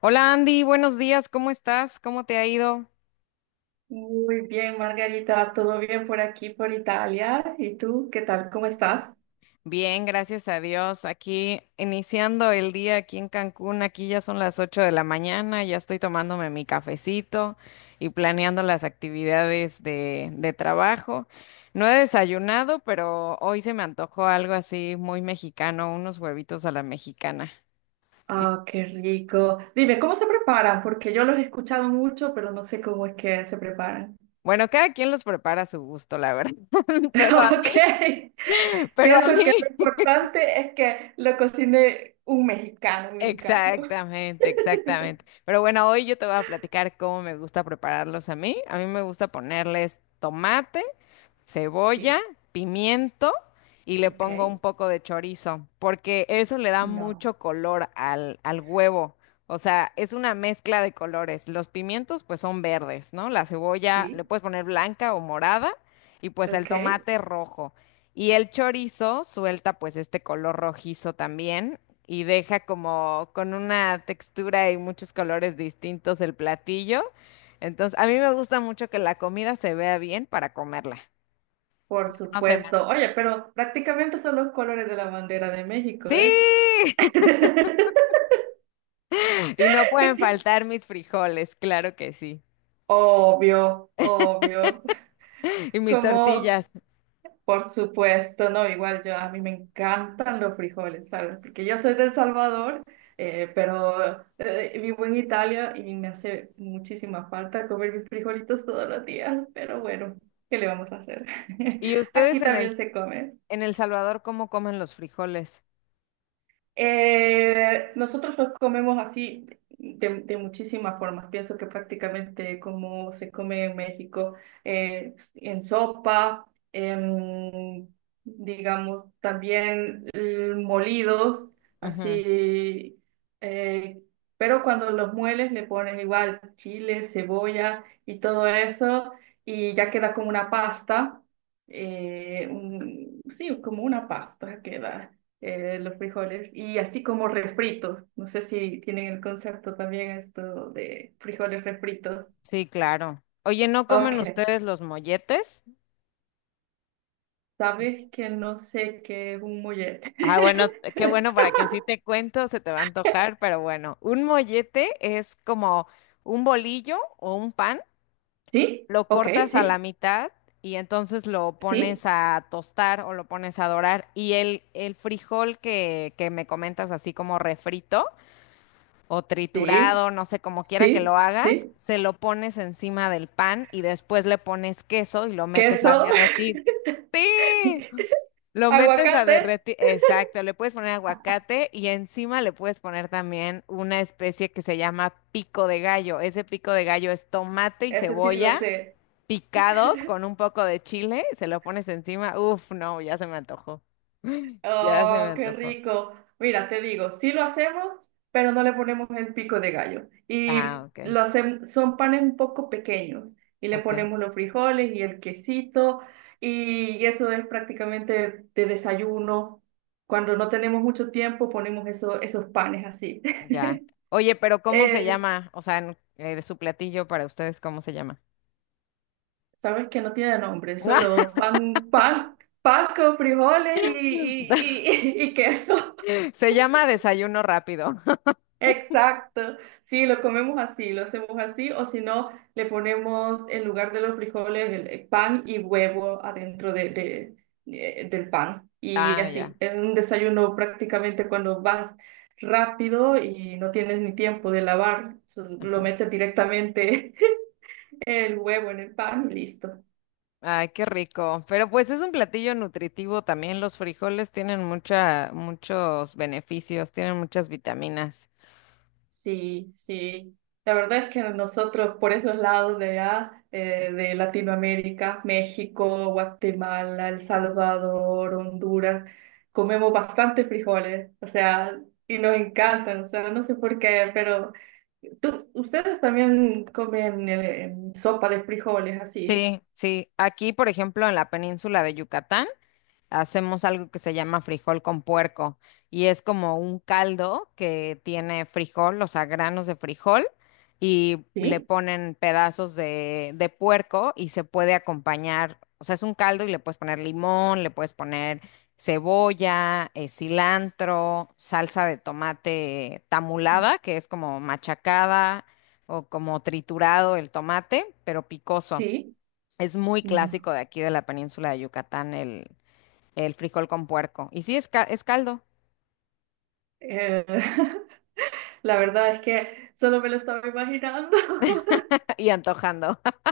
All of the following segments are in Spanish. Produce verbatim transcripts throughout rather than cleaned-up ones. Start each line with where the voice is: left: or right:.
left: Hola Andy, buenos días, ¿cómo estás? ¿Cómo te ha ido?
right: Muy bien, Margarita, todo bien por aquí, por Italia. ¿Y tú, qué tal? ¿Cómo estás?
left: Bien, gracias a Dios. Aquí iniciando el día aquí en Cancún, aquí ya son las ocho de la mañana, ya estoy tomándome mi cafecito y planeando las actividades de, de trabajo. No he desayunado, pero hoy se me antojó algo así muy mexicano, unos huevitos a la mexicana. Y
right: Ah, qué rico. Dime, ¿cómo se preparan? Porque yo los he escuchado mucho, pero no sé cómo es que se preparan.
left: bueno, cada quien los prepara a su gusto, la verdad, pero a mí,
right: Ok,
left: pero a
right: pienso que lo
left: mí.
right: importante es que lo cocine un mexicano, un mexicano.
left: Exactamente, exactamente. Pero bueno, hoy yo te voy a platicar cómo me gusta prepararlos a mí. A mí me gusta ponerles tomate, cebolla,
right: Sí,
left: pimiento y le
right: ok,
left: pongo un poco de chorizo, porque eso le da
right: no,
left: mucho color al, al huevo. O sea, es una mezcla de colores. Los pimientos pues son verdes, ¿no? La cebolla le
right: sí,
left: puedes poner blanca o morada y pues el
right: ok,
left: tomate rojo. Y el chorizo suelta pues este color rojizo también y deja como con una textura y muchos colores distintos el platillo. Entonces, a mí me gusta mucho que la comida se vea bien para comerla. Si
right: por
left: no, no se me
right: supuesto.
left: antoja.
right: Oye, pero prácticamente son los colores de la bandera de México,
left: ¡Sí!
right: ¿eh?
left: Y no pueden faltar mis frijoles, claro que sí.
right: Obvio, obvio.
left: Y mis
right: Como,
left: tortillas.
right: por supuesto, no, igual yo, a mí me encantan los frijoles, ¿sabes? Porque yo soy del Salvador, eh, pero eh, eh, vivo en Italia y me hace muchísima falta comer mis frijolitos todos los días, pero bueno, ¿qué le vamos a hacer?
left: ¿Y ustedes
right: Aquí
left: en el
right: también se come.
left: en El Salvador cómo comen los frijoles?
right: Eh, nosotros los comemos así de, de muchísimas formas. Pienso que prácticamente como se come en México, eh, en sopa, en, digamos, también eh, molidos,
left: Ujú.
right: así. eh, pero cuando los mueles le pones igual chile, cebolla y todo eso, y ya queda como una pasta. Eh, un- sí, como una pasta queda eh, los frijoles, y así como refritos. No sé si tienen el concepto también esto de frijoles refritos.
left: Sí, claro. Oye, ¿no comen
right: Ok,
left: ustedes los molletes?
right: sabes que no sé qué es un mollete.
left: Ah, bueno, qué bueno, para que así te cuento, se te va a antojar, pero bueno, un mollete es como un bolillo o un pan,
right: ¿Sí?
left: lo
right: Ok,
left: cortas a la
right: sí,
left: mitad y entonces lo pones
right: sí,
left: a tostar o lo pones a dorar y el, el frijol que, que me comentas así como refrito o
right: sí,
left: triturado, no sé, como quiera que
right: sí,
left: lo hagas,
right: sí.
left: se lo pones encima del pan y después le pones queso y lo metes a
right: Queso.
left: derretir. ¡Sí! Lo metes a
right: Aguacate,
left: derretir, exacto, le puedes poner aguacate y encima le puedes poner también una especie que se llama pico de gallo. Ese pico de gallo es tomate y
right: eso sí lo
left: cebolla
right: sé.
left: picados con un poco de chile, se lo pones encima. Uf, no, ya se me antojó. Ya se me
right: Oh, qué
left: antojó.
right: rico. Mira, te digo, sí lo hacemos, pero no le ponemos el pico de gallo.
left: Ah,
right: Y
left: ok.
right: lo hacemos, son panes un poco pequeños y le
left: Ok,
right: ponemos los frijoles y el quesito y eso es prácticamente de desayuno. Cuando no tenemos mucho tiempo, ponemos eso, esos panes así.
left: ya. Oye, pero ¿cómo se
right: Eh,
left: llama? O sea, en- eh, su platillo para ustedes, ¿cómo se llama?
right: sabes que no tiene nombre, solo pan, pan, pan con frijoles y, y, y y- y queso.
left: Se llama desayuno rápido.
right: Exacto, sí, lo comemos así, lo hacemos así, o si no, le ponemos en lugar de los frijoles el, el pan y huevo adentro de, de- eh, del pan. Y
left: Ah, ya.
right: así, es un desayuno prácticamente cuando vas rápido y no tienes ni tiempo de lavar, so- lo metes directamente el huevo en el pan y listo.
left: Ay, qué rico. Pero pues es un platillo nutritivo también. Los frijoles tienen mucha, muchos beneficios, tienen muchas vitaminas.
right: Sí, sí. La verdad es que nosotros por esos lados de allá, eh, de Latinoamérica, México, Guatemala, El Salvador, Honduras, comemos bastante frijoles, o sea, y nos encantan, o sea, no sé por qué, pero tú, ustedes también comen eh, sopa de frijoles así,
left: Sí, sí. Aquí, por ejemplo, en la península de Yucatán, hacemos algo que se llama frijol con puerco y es como un caldo que tiene frijol, o sea, granos de frijol y le
right: ¿sí?
left: ponen pedazos de, de puerco y se puede acompañar, o sea, es un caldo y le puedes poner limón, le puedes poner cebolla, eh, cilantro, salsa de tomate tamulada, que es como machacada o como triturado el tomate, pero picoso.
right: Sí,
left: Es muy
right: no.
left: clásico de aquí de la península de Yucatán el frijol con puerco. Y sí, es, ca- es caldo.
right: Eh, la verdad es que solo me lo estaba imaginando.
left: Y antojando.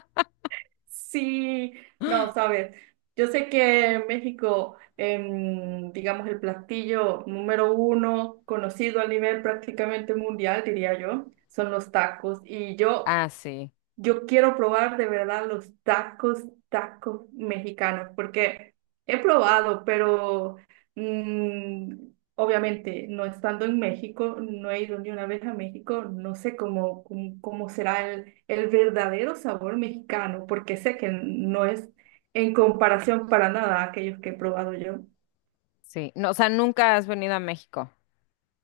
right: Sí, no, sabes, yo sé que en México, em, digamos, el platillo número uno conocido a nivel prácticamente mundial, diría yo, son los tacos. Y yo
left: Ah, sí,
right: yo quiero probar de verdad los tacos, tacos mexicanos, porque he probado, pero mm, obviamente no estando en México, no he ido ni una vez a México, no sé cómo, cómo, cómo será el, el verdadero sabor mexicano, porque sé que no es en comparación para nada a aquellos que he probado yo.
left: sí. No, o sea, nunca has venido a México.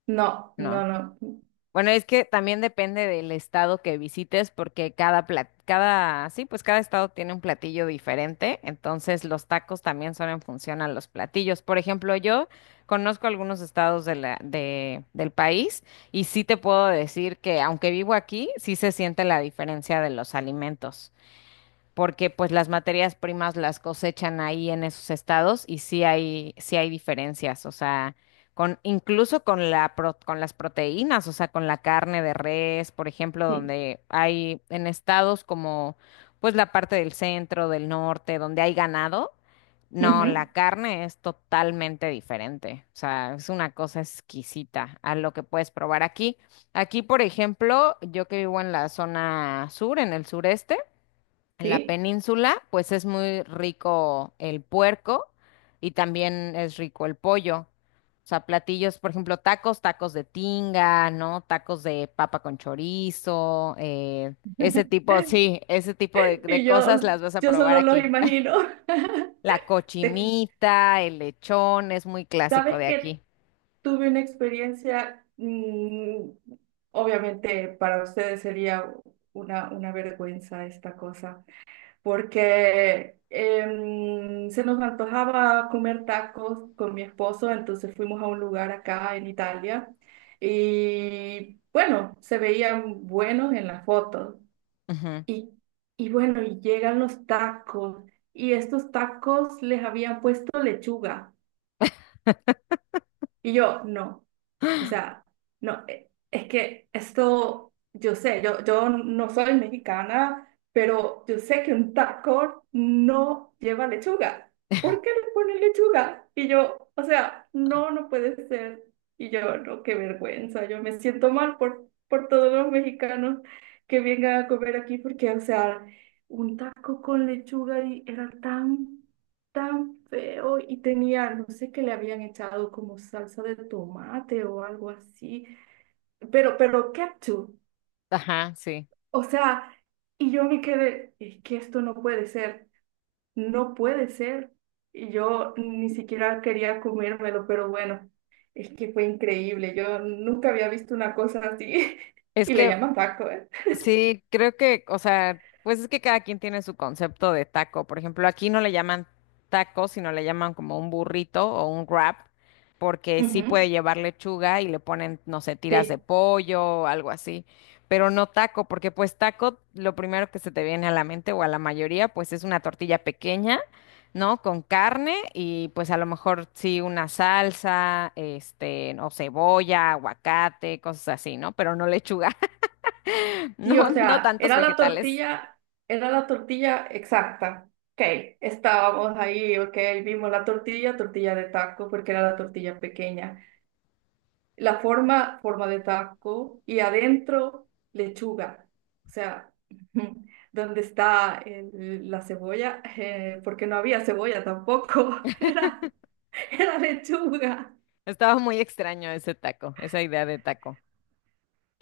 right: No,
left: No.
right: no, no.
left: Bueno, es que también depende del estado que visites, porque cada plat- cada, sí, pues cada estado tiene un platillo diferente. Entonces, los tacos también son en función a los platillos. Por ejemplo, yo conozco algunos estados de la, de, del país y sí te puedo decir que, aunque vivo aquí, sí se siente la diferencia de los alimentos, porque pues las materias primas las cosechan ahí en esos estados y sí hay, sí hay diferencias, o sea, con, incluso con la pro- con las proteínas, o sea, con la carne de res, por ejemplo,
right: Sí.
left: donde hay en estados como pues la parte del centro, del norte, donde hay ganado, no, la
right: Ujú.
left: carne es totalmente diferente, o sea, es una cosa exquisita a lo que puedes probar aquí. Aquí, por ejemplo, yo que vivo en la zona sur, en el sureste, en la
right: Sí.
left: península, pues es muy rico el puerco y también es rico el pollo. O sea, platillos, por ejemplo, tacos, tacos de tinga, ¿no? Tacos de papa con chorizo, eh, ese tipo, sí, ese tipo de, de
right: Y
left: cosas
right: yo,
left: las vas a
right: yo
left: probar
right: solo los
left: aquí.
right: imagino.
left: La
right: Te-
left: cochinita, el lechón, es muy clásico
right: ¿Sabes
left: de
right: qué?
left: aquí.
right: Tuve una experiencia, mm, obviamente para ustedes sería una, una vergüenza esta cosa, porque em, se nos antojaba comer tacos con mi esposo, entonces fuimos a un lugar acá en Italia y bueno, se veían buenos en las fotos.
left: Ujú.
right: Y, y bueno, y llegan los tacos y estos tacos les habían puesto lechuga y yo no. O sea, no, eh, es que esto, yo sé, yo, yo no soy mexicana, pero yo sé que un taco no lleva lechuga. ¿Por qué le ponen lechuga? Y yo, o sea, no, no puede ser. Y yo, no, qué vergüenza, yo me siento mal por, por todos los mexicanos que vengan a comer aquí, porque, o sea, un taco con lechuga y era tan tan feo y tenía, no sé qué le habían echado como salsa de tomate o algo así, pero, pero ketchup,
left: Ajá, sí.
right: o sea, y yo me quedé, es que esto no puede ser, no puede ser, y yo ni siquiera quería comérmelo, pero bueno, es que fue increíble, yo nunca había visto una cosa así,
left: Es
right: y le
left: que
right: llaman taco, ¿eh?
left: sí, creo que, o sea, pues es que cada quien tiene su concepto de taco. Por ejemplo, aquí no le llaman taco, sino le llaman como un burrito o un wrap, porque sí
right: Ujú.
left: puede llevar lechuga y le ponen, no sé, tiras de
right: Sí.
left: pollo o algo así, pero no taco, porque pues taco, lo primero que se te viene a la mente o a la mayoría, pues es una tortilla pequeña, ¿no? Con carne y pues a lo mejor sí una salsa, este, o cebolla, aguacate, cosas así, ¿no? Pero no lechuga.
right: Sí,
left: No,
right: o
left: no
right: sea,
left: tantos
right: era la
left: vegetales.
right: tortilla, era la tortilla exacta. Ok, estábamos ahí, ok, vimos la tortilla, tortilla de taco, porque era la tortilla pequeña. La forma, forma de taco, y adentro, lechuga. O sea, ¿donde está el- la cebolla? Eh, porque no había cebolla tampoco, era, era lechuga.
left: Estaba muy extraño ese taco, esa idea de taco.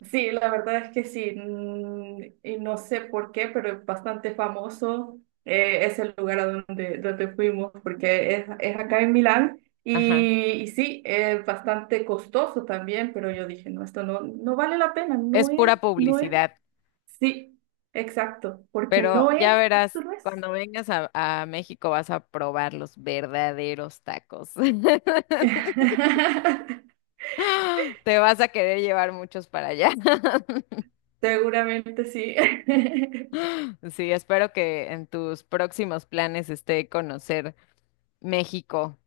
right: Sí, la verdad es que sí, mm, y no sé por qué, pero es bastante famoso eh, es el lugar a donde, donde fuimos, porque es, es acá en Milán,
left: Ajá.
right: y, y sí, es bastante costoso también, pero yo dije, no, esto no, no vale la pena, no
left: Es
right: es,
left: pura
right: no es,
left: publicidad,
right: sí, exacto, porque no
left: pero ya
right: es, esto
left: verás,
right: no es.
left: cuando vengas a, a México vas a probar los verdaderos tacos. Te vas a querer llevar muchos para allá.
right: Seguramente sí.
left: Sí, espero que en tus próximos planes esté conocer México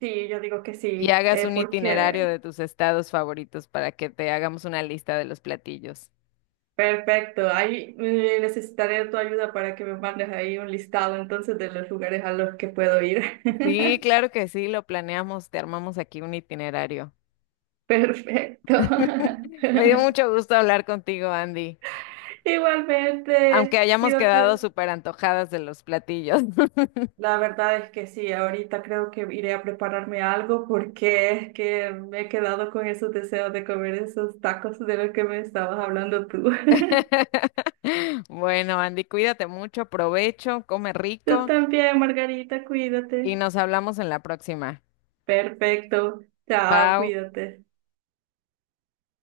right: Sí, yo digo que
left: y
right: sí,
left: hagas
right: eh,
left: un itinerario
right: porque
left: de tus estados favoritos para que te hagamos una lista de los platillos.
right: Perfecto, ahí eh, necesitaré tu ayuda para que me mandes ahí un listado entonces de los lugares a los que puedo ir.
left: Sí, claro que sí, lo planeamos, te armamos aquí un itinerario.
right: Perfecto.
left: Me dio mucho gusto hablar contigo, Andy, aunque
right: Igualmente,
left: hayamos quedado
right: cuídate.
left: súper antojadas de los platillos.
right: La verdad es que sí, ahorita creo que iré a prepararme algo porque es que me he quedado con esos deseos de comer esos tacos de los que me estabas hablando tú.
left: Bueno, Andy, cuídate mucho, provecho, come
right: Tú
left: rico
right: también, Margarita,
left: y
right: cuídate.
left: nos hablamos en la próxima.
right: Perfecto. Chao,
left: Pau.
right: cuídate.